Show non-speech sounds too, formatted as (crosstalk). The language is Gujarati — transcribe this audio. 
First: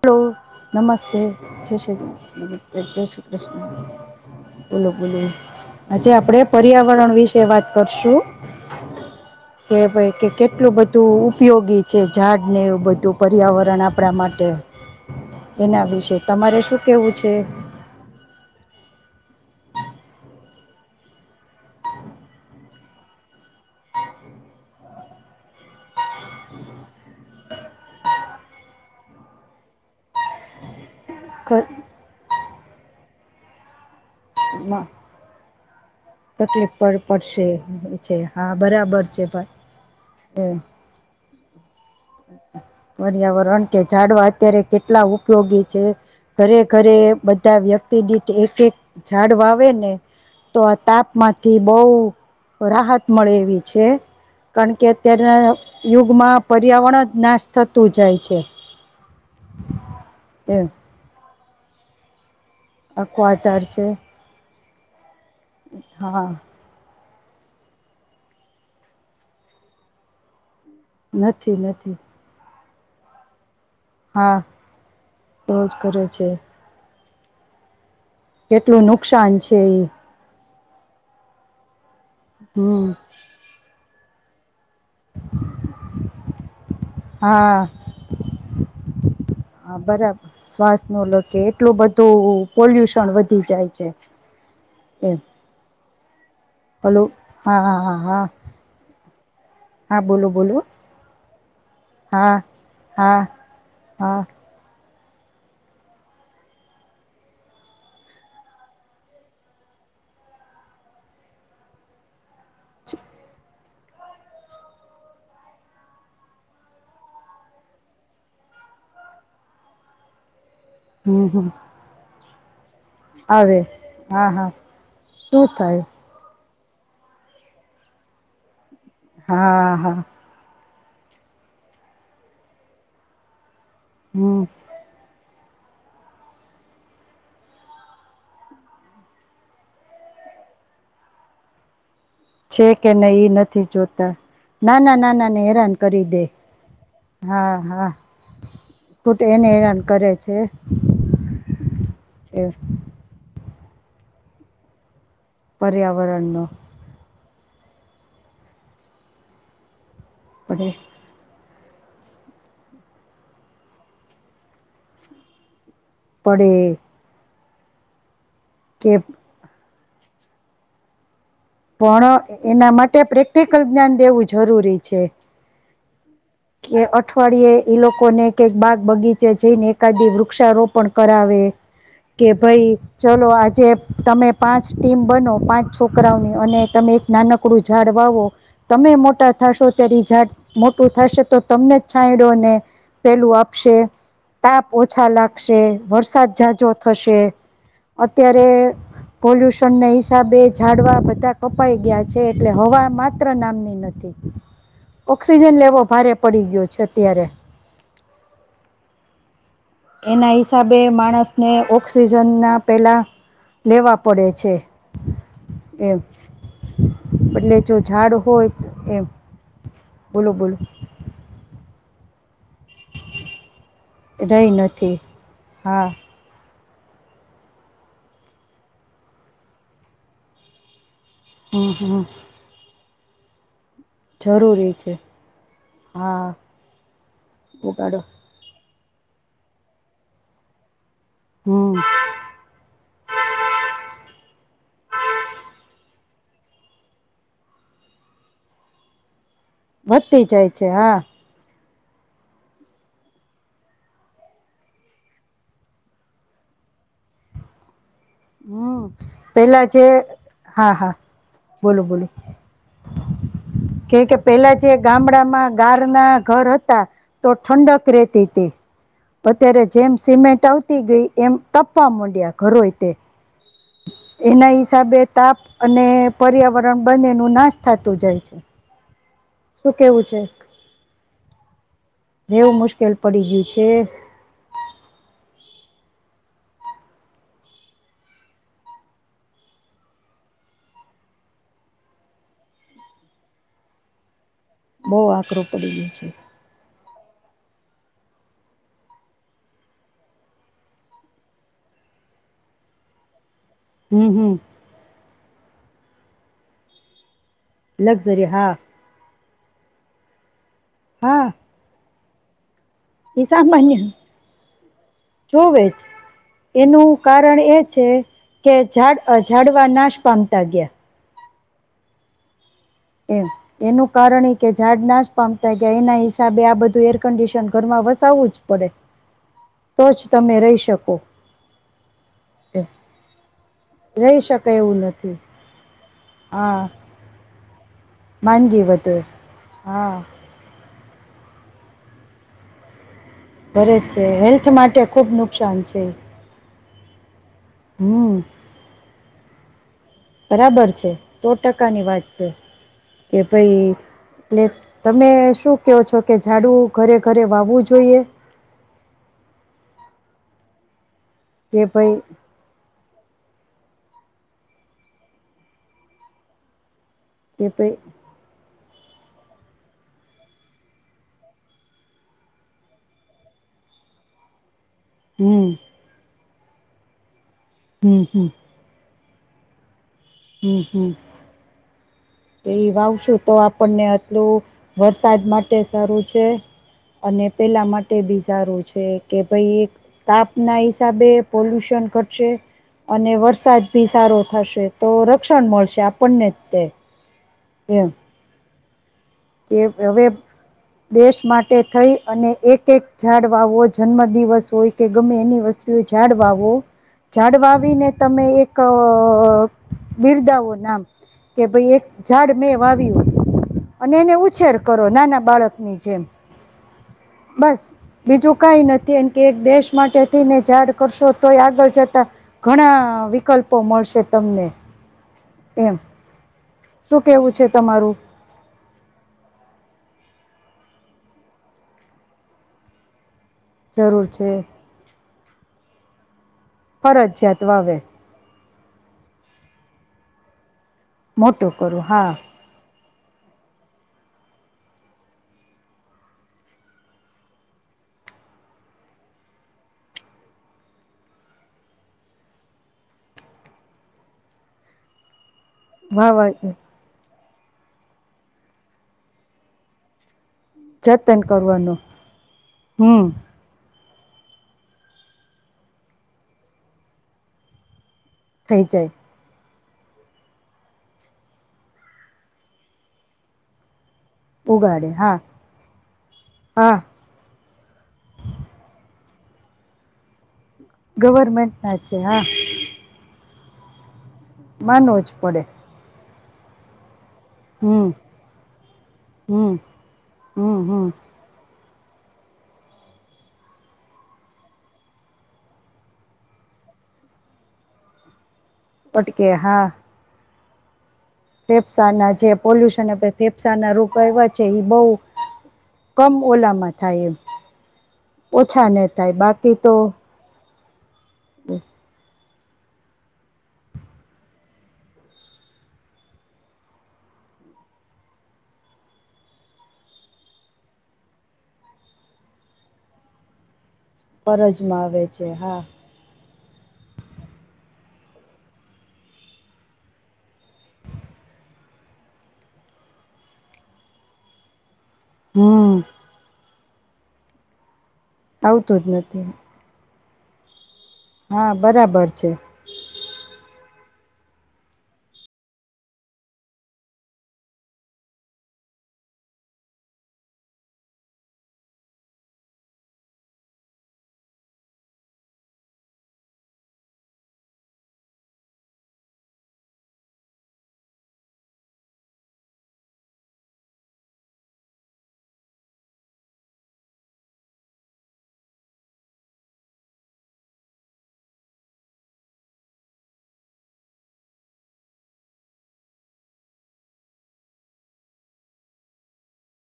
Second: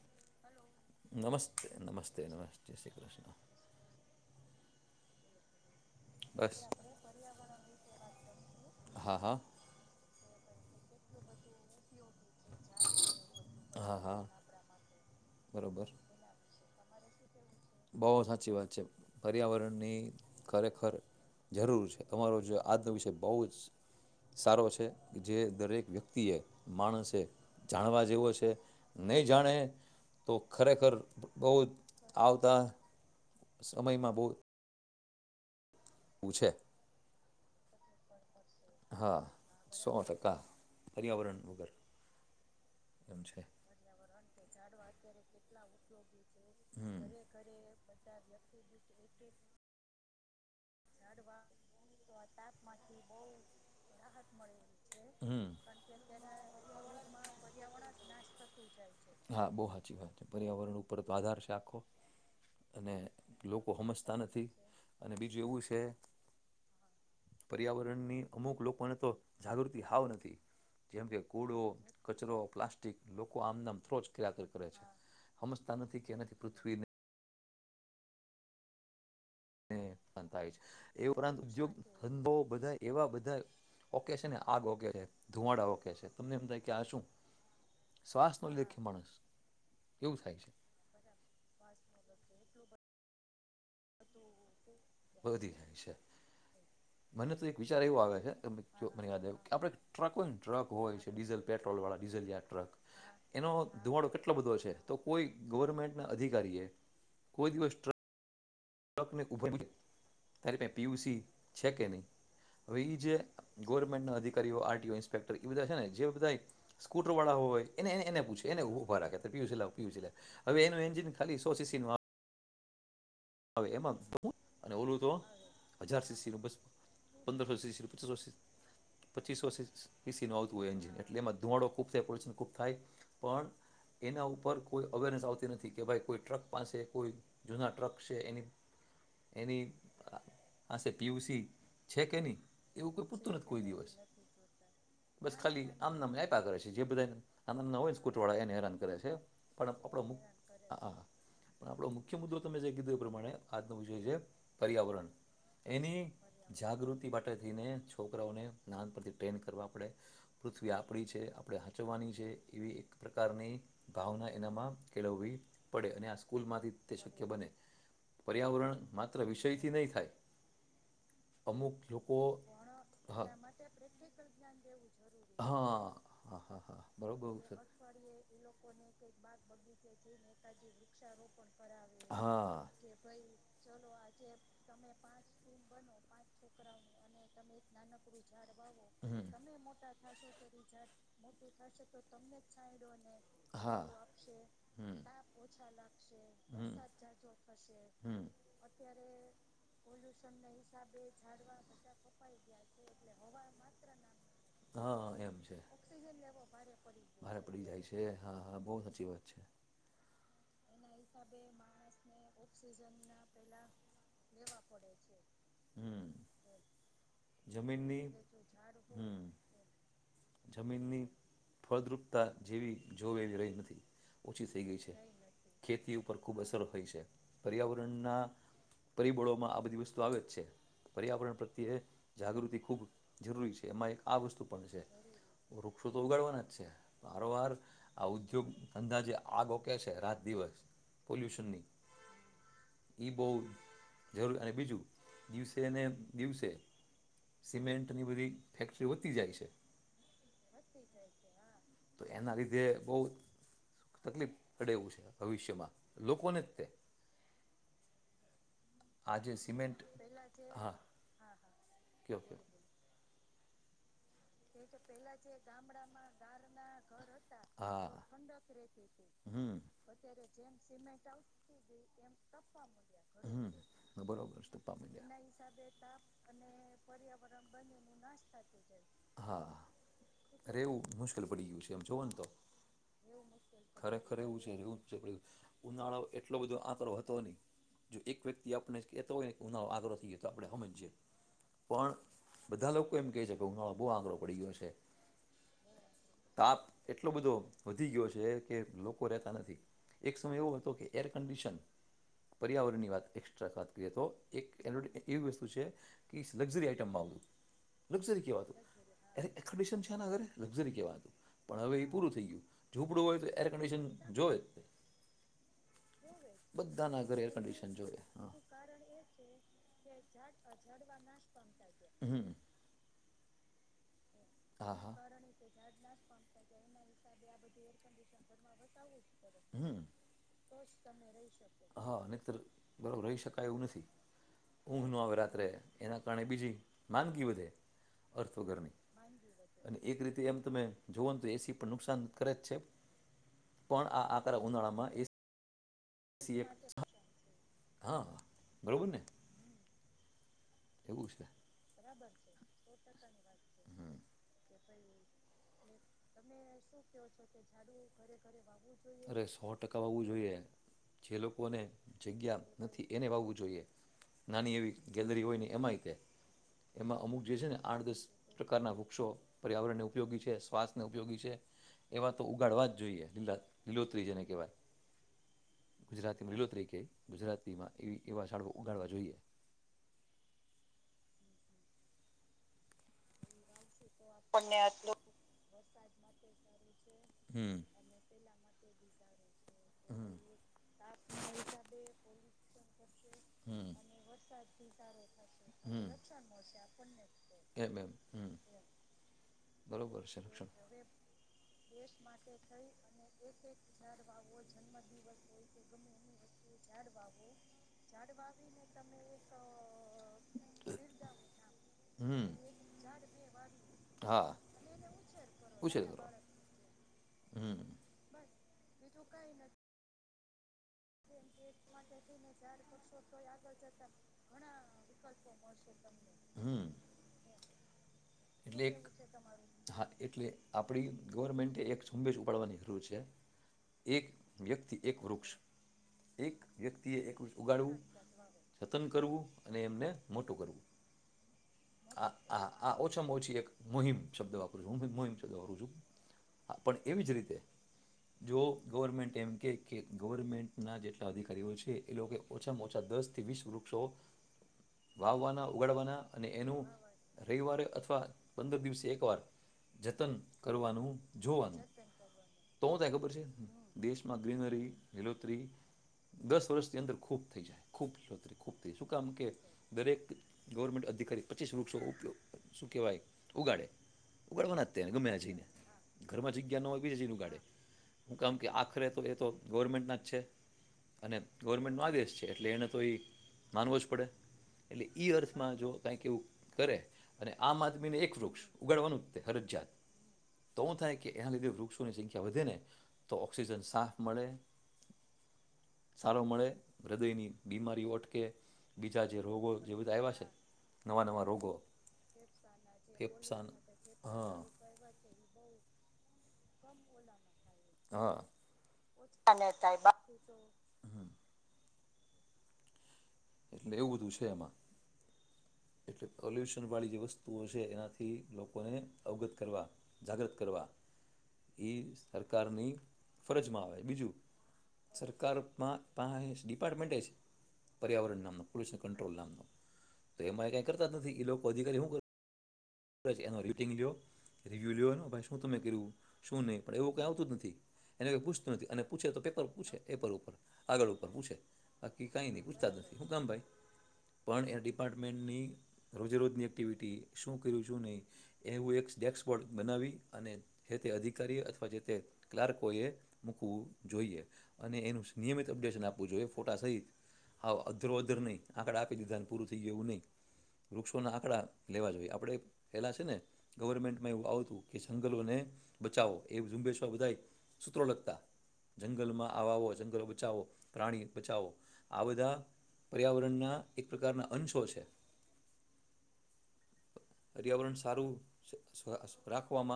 હલો નમસ્તે, જય શ્રી જય શ્રી કૃષ્ણ, બોલો-બોલો. આજે આપડે બસ પર્યાવરણ વિશે વાત કરશું, હા હા કે ભાઈ કે એટલું બધું ઉપયોગી જે ઝાડને એવું બધું પર્યાવરણ હા આપણા હા માટે એના બરોબર વિશે તમારે તરે શું કેવું છે? બહુ સાચી વાત છે. પર્યાવરણની ખરેખર જરૂર છે. તમારો જે આજનો વિષય બહુ જ સારો છે. જે દરેક વ્યક્તિએ માણસે જાણવા જેવો છે, નહીં જાણે તો ખરેખર બહુ જ આવ તા સમયમાં બહુ ઘરમાં એવું છે તકલીફ પ પડશે (unintelligible) હા બરાબર હા છે ભાઈ. હમ્મ. ફોરણ વગર. એમ છે પર્યાવરણ કે જાડવા ત્યારે કેટલા ઉપયોગી છે ઘરે-ઘરે હમ બધા વ્યક્તિ દીઠ એક-એક ઝાડ વાવે ને તો આ તાપમાંથી બહુ રાહત મળે એવી છે, કારણ કે અત્યારના હમ યુગમાં પર્યાવરણ જ નાશ થતું જાય છે એમ. દર્શ આખો અને આખો આધાર લોકો છે હમજતા નથી. અને બીજું એવું છે હા. પર્યાવરણની અમુક લોકોને તો જાગૃતિ હાવ નથી. જેમ કે નથી કુડો, નથી કચરો, પ્લાસ્ટિક જી લોકો આમનમ (unintelligible) કરે હા છે, રોજ હમજતા નથી કરે કે છે એને પૃથ્વીને કેટલું નુકસાન, છે ઈ. નુકસાન થાય છે, એ ઉપરાંત ઉદ્યોગ. અનુભવો બધા હમ એવા બધા ઓ કે છે ને આ આગ ઓકે છે, ધુવાડા ઓકે છે. તમને એમ થાય કે આ શું? હા શ્વાસ નો લેઈ હકે માણસ. હા કેવું બરાબર થાય છે. શ્વાસ ન લો કે એટલું બધું પોલ્યુશન વધી જાય છે. એમ વધી જાય છે. હલો મને તો એક હા હા વિચાર હા એવો આવે હા છે (unintelligible) મને યાદ આયવું આપડે હા ટ્રક બોલો હોય ને બોલો ટ્રક હોય છે. ડીઝલ પેટ્રોલ વાળા ડીઝલ જે હા ટ્રક. હા એનો ધુવાડો હા કેટલો બધો છે. તો કોઈ ગવર્મેન્ટના અધિકારીએ કોઈ દિવસ ટ્રક ટ્રકને ઊભું (unintelligible) તારી પાંહે પી યુ સી છે કે નહીં? હવે ઈ જે. ગવર્મેન્ટના અધિકારીઓ આર ટી ઓ ઇન્સ્પેક્ટર એ બધા છે ને જે બધાય સ્કૂટરોવાળા હોય એને એને એને પૂછે, એને ઊભ ભા રાખે, (unintelligible) પી યુ સી લાવ પી યુ સીી લા હવે એનું એન્જિન હમ ખાલી હમ સો સી સીનું આ આવે અવે એમાં હા હા (unintelligible) અને ઓલું તો શું થાય હજાર સી સી નું બસ પંદરસો સી સી (unintelligible) પચીસો સી હા હા સી સી નુ આવ હોય જ, એટલે એમાં ધુમાડો ખુબ થાય, પોલ્યુશન ખુબ થાય, પણ એના હમ ઉપર કોઈ અવેરનેસ આવતી નથી. કે ભાઈ કોઈ ટ્રક પાસે કોઈ જૂના ટ્રક સે એની એની આ આ સે પી યુ સી છે કે નઈ છે કે એવું કોઈ નહી એ પૂછતું નથી કોઈ દિવસ, જોતા ના ના ના ના બસ ને ખાલી હેરાન આમ કરી નામ દે આય્પા કરે છે જે બધાય આ હા નામના હા હોય ને કોટવાળા એને હેરાન કરે છે ખોટ એને પણ હેરાન કરે આપણો છે આ આપણો મુખ્ય મુદ્દો એ તમે જે આપણે આજનો વિષય છે પર્યાવરણ. એની પર્યાવરણનો જાગૃતિ માટે (unintelligible) ને છોકરાઓને નાનપનથી ટ્રેન કરવા પડે. પડે પૃથ્વી આપડી છે. આપડે હાચવવાની છે એવી પ્રકારની ભાવના એનામાં કેળવવી પડે અને આ પડે સ્કૂલમાંથી તે શક્ય બને. પર્યાવરણ કે માત્ર વિષયથી નઈ થાય. અમુક લોકો પણ, એના માટે હા પ્રેક્ટિકલ જ્ઞાન દેવું જરૂરી છે. હા હા હા કે હા બરોબર અઠવાડિયે સર ઈ લોકોને કેક બાગ બગીચે જઈને એકાદી વૃક્ષારોપણ કરાવે, કે ભ હા ચલો આજે તમે પાંચ ટીમ બનો, પાંચ છોકરાઓની, અને તમે એક નાનકડું ઝાડ વાવો, તમે હમ મોટા થશો ત્યારે ઝાડ મોટું થાશે આપશે તાપ ઓછા લાગશે વરસાદ ઝાઝો થશે (inaudible) હમ અત્યારે પોલ્યુશન ના હિસાબે ઝાડવા બધા કપાઈ ગયા છે એટલે હવા માત્ર નામની નથી ઓક્સિજન લેવો ભારે પડી ગયો છે અત્યારે મારે પડી જાય છે હા હા બહુ સાચી વાત છે. એના હિસાબે માણસ ને ઓક્સિજ વજન ના પેલા લેવા પડે છે એમ હમ એટલે જો જમીનની ઝાડ હોય તો એમ હમ બોલો બોલો. ખદ્રુપતા જેવી જોવે એવી રહી નથી ઓછી રહી થઈ ગઈ છે નથી હા ખેતી ઉપર ખૂબ અસરો પર્યાવરણના પરિબળોમાં આ બધી વસ્તુ આવે જ છે. પર્યાવરણ હં પ્રત્યે હં જાગૃતિ ખૂબ જરૂરી છે. એમાં એક આ વસ્તુ પણ છે વૃક્ષો તો હા ઉગાડવાના જ છે સારવાર ઉગાડો આ ઉદ્યોગ અંદાજે આગો કે છે રાત દિવસ પોલ્યુશનની હં એઈ બહ જરૂરી અને બીજું દિવસેને દિવસે સિમેન્ટની બધી ફેક્ટરીઓ વધતી જાય છે. વધતી જાય છે હા. તો એના લીધે બહુ તકલીફ પડે એવું છે ભવિષ્યમાં લોકોને જ તે. હા આજે પેલા સિમેન્ટ છે હા હા બોલો બોલો કયો કયો કે કે પહેલાં જે ગામડામાં ગારના ઘર હતા તો ઠંડક રહેતી હતી અત્યારે જેમ સિમેન્ટ આવતી ગઈ એમ તપવા માંડ્યા ઘરોય તે (inaudible) એના હિસાબે તાપ અને પર્યાવરણ બંનેનું નાશ થતું જાય છે (inaudible) હા, શું કેવું અરે! એવું મુશ્કેલ પડી ગયું છે, એમ જો. એવું મુશ્કેલ પડી ગયું છે. ખરેખર એવું છે રેવું મુશ્કેલ પડી ગયું ઉનાળો એટલો બધો આકરો હતો. નહીં, જો એક વ્યક્તિ આપણને કહેતો હોય ને કે ઉનાળો આકરો છે, તો આપણે સમજીએ. પણ બધા લોકો એમ કહે છે કે ઉનાળો બહ આંકો પડી (unintelligible) ગયો છે બહ આકરું પડી ગય છે. તાપ એટલો બધો વધી ગયો છે. કે લોકો રહેતા નથી એક સમય એવો હતો કે એર કંડિશન પર્યાવરણની વાત એ વાત કરીએ તો હમ હમ એક એ એવી વસ્તુ છે ક લક્ઝરી આઇટમમાં આવું લક્ઝરી હા એક્સડિશન છે. ને અરે લઝરી કેવો હતો, પણ હવે એ પૂરું થયું. થયું. ઈ સામાન્ય. જોવે જ એનું બધાના ઘરે એર કારણ એ કન્ડિશન છે, જોવે હા કે ઝાડ ઝાડવા નાશ પામતા ગ્યા. હમ. એમ, એનું કારણ ઈ, કે હા ઝાડ હા નાશ પામતા ગ્યા, એના હિસાબે આ બધું એર કંડિશન ઘરમાં વસાવવું જ પડે. હં, તો જ તમે રહી શકો હા, એમ બરોબર રહી શકાય એવું નથી, રહી શકે એવું ઊંઘ નો આવે નથી રાત્રે, એના કારણે બીજી હા માંદગી વધે. અર્થ માંદગી વગરની, વધે અને હા એક રીતે એમ તમે જોવોન તો, એ સી પણ નુકસાન કરે જ છે. બરે જ પણ તે હેલ્થ માટે ખૂબ નુકસાન સાંજ છે સી એફ (unintelligible) હા, હમ બરોબર ને બરાબર છે સો ટકાની વાત છે, કે ભાઈ હમ એટલે તમે શું કહો, છો જાડુ ઘરે ઘરે વાવવું જોઈએ અરે સો ટકા વાવું જોઈએ જે લોકોને કે ભાઈ જગ્યા નથી એને વાવું જોઈએ, નાની એવી ગેલરી હોય નહી એમ આઈ કે એમાં અમુક જે કે છે ને ભાઈ આઠ, દસ, પ્રકારના વૃક્ષો પર્યાવરણને ઉપયોગી છે, શ્વાસને ઉપયોગી છે, એવા તો ઉગાડવા જ જોઈએ લીલા લીલોત્રી જેને કહેવાય. હમ. લીલો તરીકે ગુજરાત એ હમ એવા શાળો ઉગાડવા જોઈએ. હમ્ હમ. એ વાવશો તો આપણને એટલું વરસાદ માટે સારું છે અને હમ પહેલાં માટે બી સારું છે. છે કે. ભઈ હમ તાપના હિસાબે પોલ્યુશન ઘટશે અને વરસાદ હમ ભી સારો થશે તો રક્ષણ મળશે હમ આપણને જ તે. એમ એમ હમ્મ. કે હવે દેશ માટે થઈ અને એક-એક જાઝાડ વાવો જન્મદિ દિવસ હોય કે ગમે એની વસ્તુ ઝાડ વાવો. ઝાડ વાવીને તમે એક બિરદાવો નામ કે ભાઈ એક હમ ઝાડ મેં વાવ્યું. અને એને હા ઉછેર કરો નાના બાળકની ઉછેર જેમ. કરો બસ હમ બીજું કઈ નથી એમ કે એક દેશ માટે તેને ઝાડ કરશો તો આ આગળ જતા ઘણા વિકલ્પો મળશે તમને. એમ. હમ શું કેવું છે તમારું? એટલે એક હા શું કેવું છે તમારુ? એટલે આપડી ગવર્મેન્ટ એક ઝુંબેશ ઉપાડવાની જરૂર છે. જરૂર એક છે વ્યક્તિ એક વૃક્ષ. એક વ્યક્તિએ એક ફરજિયાત વાવે ઉગાડવું, જતન કરવું અને એમને મોટું કરવું. મોટો કરું આ હા. આ આ ઓછામાં ઓછી એક મોહિમ શબ્દ વાપરું છું. હું બી મોહીમ શબ્દ વાપરું છું પણ એવી જ રીતે જો ગવર્મેન્ટ એમ કે કે ગવર્મેન્ટના જેટલા અધિકારીઓ છે, એ લોકો ઓછામાં ઓછા દસ થી વીસ વૃક્ષો વાવવાના ઉગાડવાના અને વાવા એનું રવિવારે અથવા અથવા પંદર દિવસે એક વાર જતન કરવાનું, જતન જોવાનું કરવાનું જતન કરવાનું તો હું થાય કે હમ ખબર છે દેશમાં ગ્રીનરી લીલોતરી દસ વર્ષની અંદર ખૂબ થઈ જાય ખૂબ (unintelligible) ખૂબ થઈ થાય, શું જાય કામ કે દરેક ગવર્મેન્ટ અધિકારી પચીસ વૃક્ષો ઉપયોગ શું કેવાય, ઉગાડે. ઉગાડવા ના જ ઉગાડે તેને, ગમે હા જઈને ઘર જગ્યા ન હા હોય બીજે જઈને ઉગાડે હું કેમ કે આખરે તો તો ગવર્મેન્ટના જ છે. અને ગવર્મેન્ટ ગવર્મેન્ટના નો જ આદેશ હા છે એટલે એને તો ઈ માનવુ જ પડે. એટલે માનવું જ ઈ પડે અર્થમાં જો કાયક એવુ કરે અને આમ હમ આદમીને એક વૃક્ષ ઉગાડવાનું જ હમ હરજિયાત હમ તો હું હમ થાય કે એના લીધે વૃક્ષ વ્રુક્ષો ની સંખ્યા વધે ને તો, ઓક્સિજન સાફ મળે, સારો મળે, હૃદયની બીમારીઓ અટકે. બીજા જે અટકે રોગો હા જે બધા આયવા છે નવા નવા રોગો ફેસા ના જે પોલ્યુશન ફેફસા ફેફસાના ના રોગ આવવા હા છે બહુ. કમ ઓલામાં થાય એમ. હા ઓછા નને થાય બાકી તો. હમ. હ. એવું બધું છે એમાં. એટલે પોલ્યુશન વાળી જે વસ્તુઓ છે એનાથી લોકોને અવગત કરવા જાગ્રત કરવા સરકારની ફરજમાં આવે છે. બીજું ફરજમાં આવે છે હા સરકારમાં પા ડિપાર્ટમેન્ટ છે. પર્યાવરણ નામનો પોલ્યુશન કંટ્રોલ નામનો. તો એમાં કંઈ કરતા નથી એ લોકો અધિકારી શું ક એનો રિવટિંગ લયો રિવ્યુ લ લો ભઈ શું તમે હમ કર્યું શું નહીં. પણ એવું કઈ આવતું જ નથી. એને કોઈ પૂછતું નથી આવતું અને જ પૂછે તો પેપર પૂછે. પેપર ઉપર કાગળ ઉપર પૂછે હા બાકી બરાબર છે કઈ પૂછતા જ નથી હું કામ ભાઈ. પણ એ ડિપાર્ટમેન્ટની રોજેરોજની એક્ટિવિટી શું કર્યું છું નહીં એવું એક ડેક્સ્બોર્ડ બનાવી અને જે તે અધિકારી અથવા જે તે ક્લાર્કોએ મૂકવું જોઈએ અને એનું નિયમિત અપડેશન આપવું જોઈએ ફોટા સહિત આ અધરો અધર નહીં આંકડા આપી દીધાને પૂરું થઈ ગવું નહીં વૃક્ષોના આંકડા લેવા જોઈએ આપણે. થલા છે ને ગવર્મેન્ટમાં એવું આવતું કે જંગલોને બચાવો એ ઝુંબેશો બધા સૂત્રો લગતા જંગલમાં આવો જંગલો બચાવો પ્રાણી બચાવો આ બધા પર્યાવરણના એક પ્રકારના અંશો છે. પર્યાવરણ સારું રાખવામાં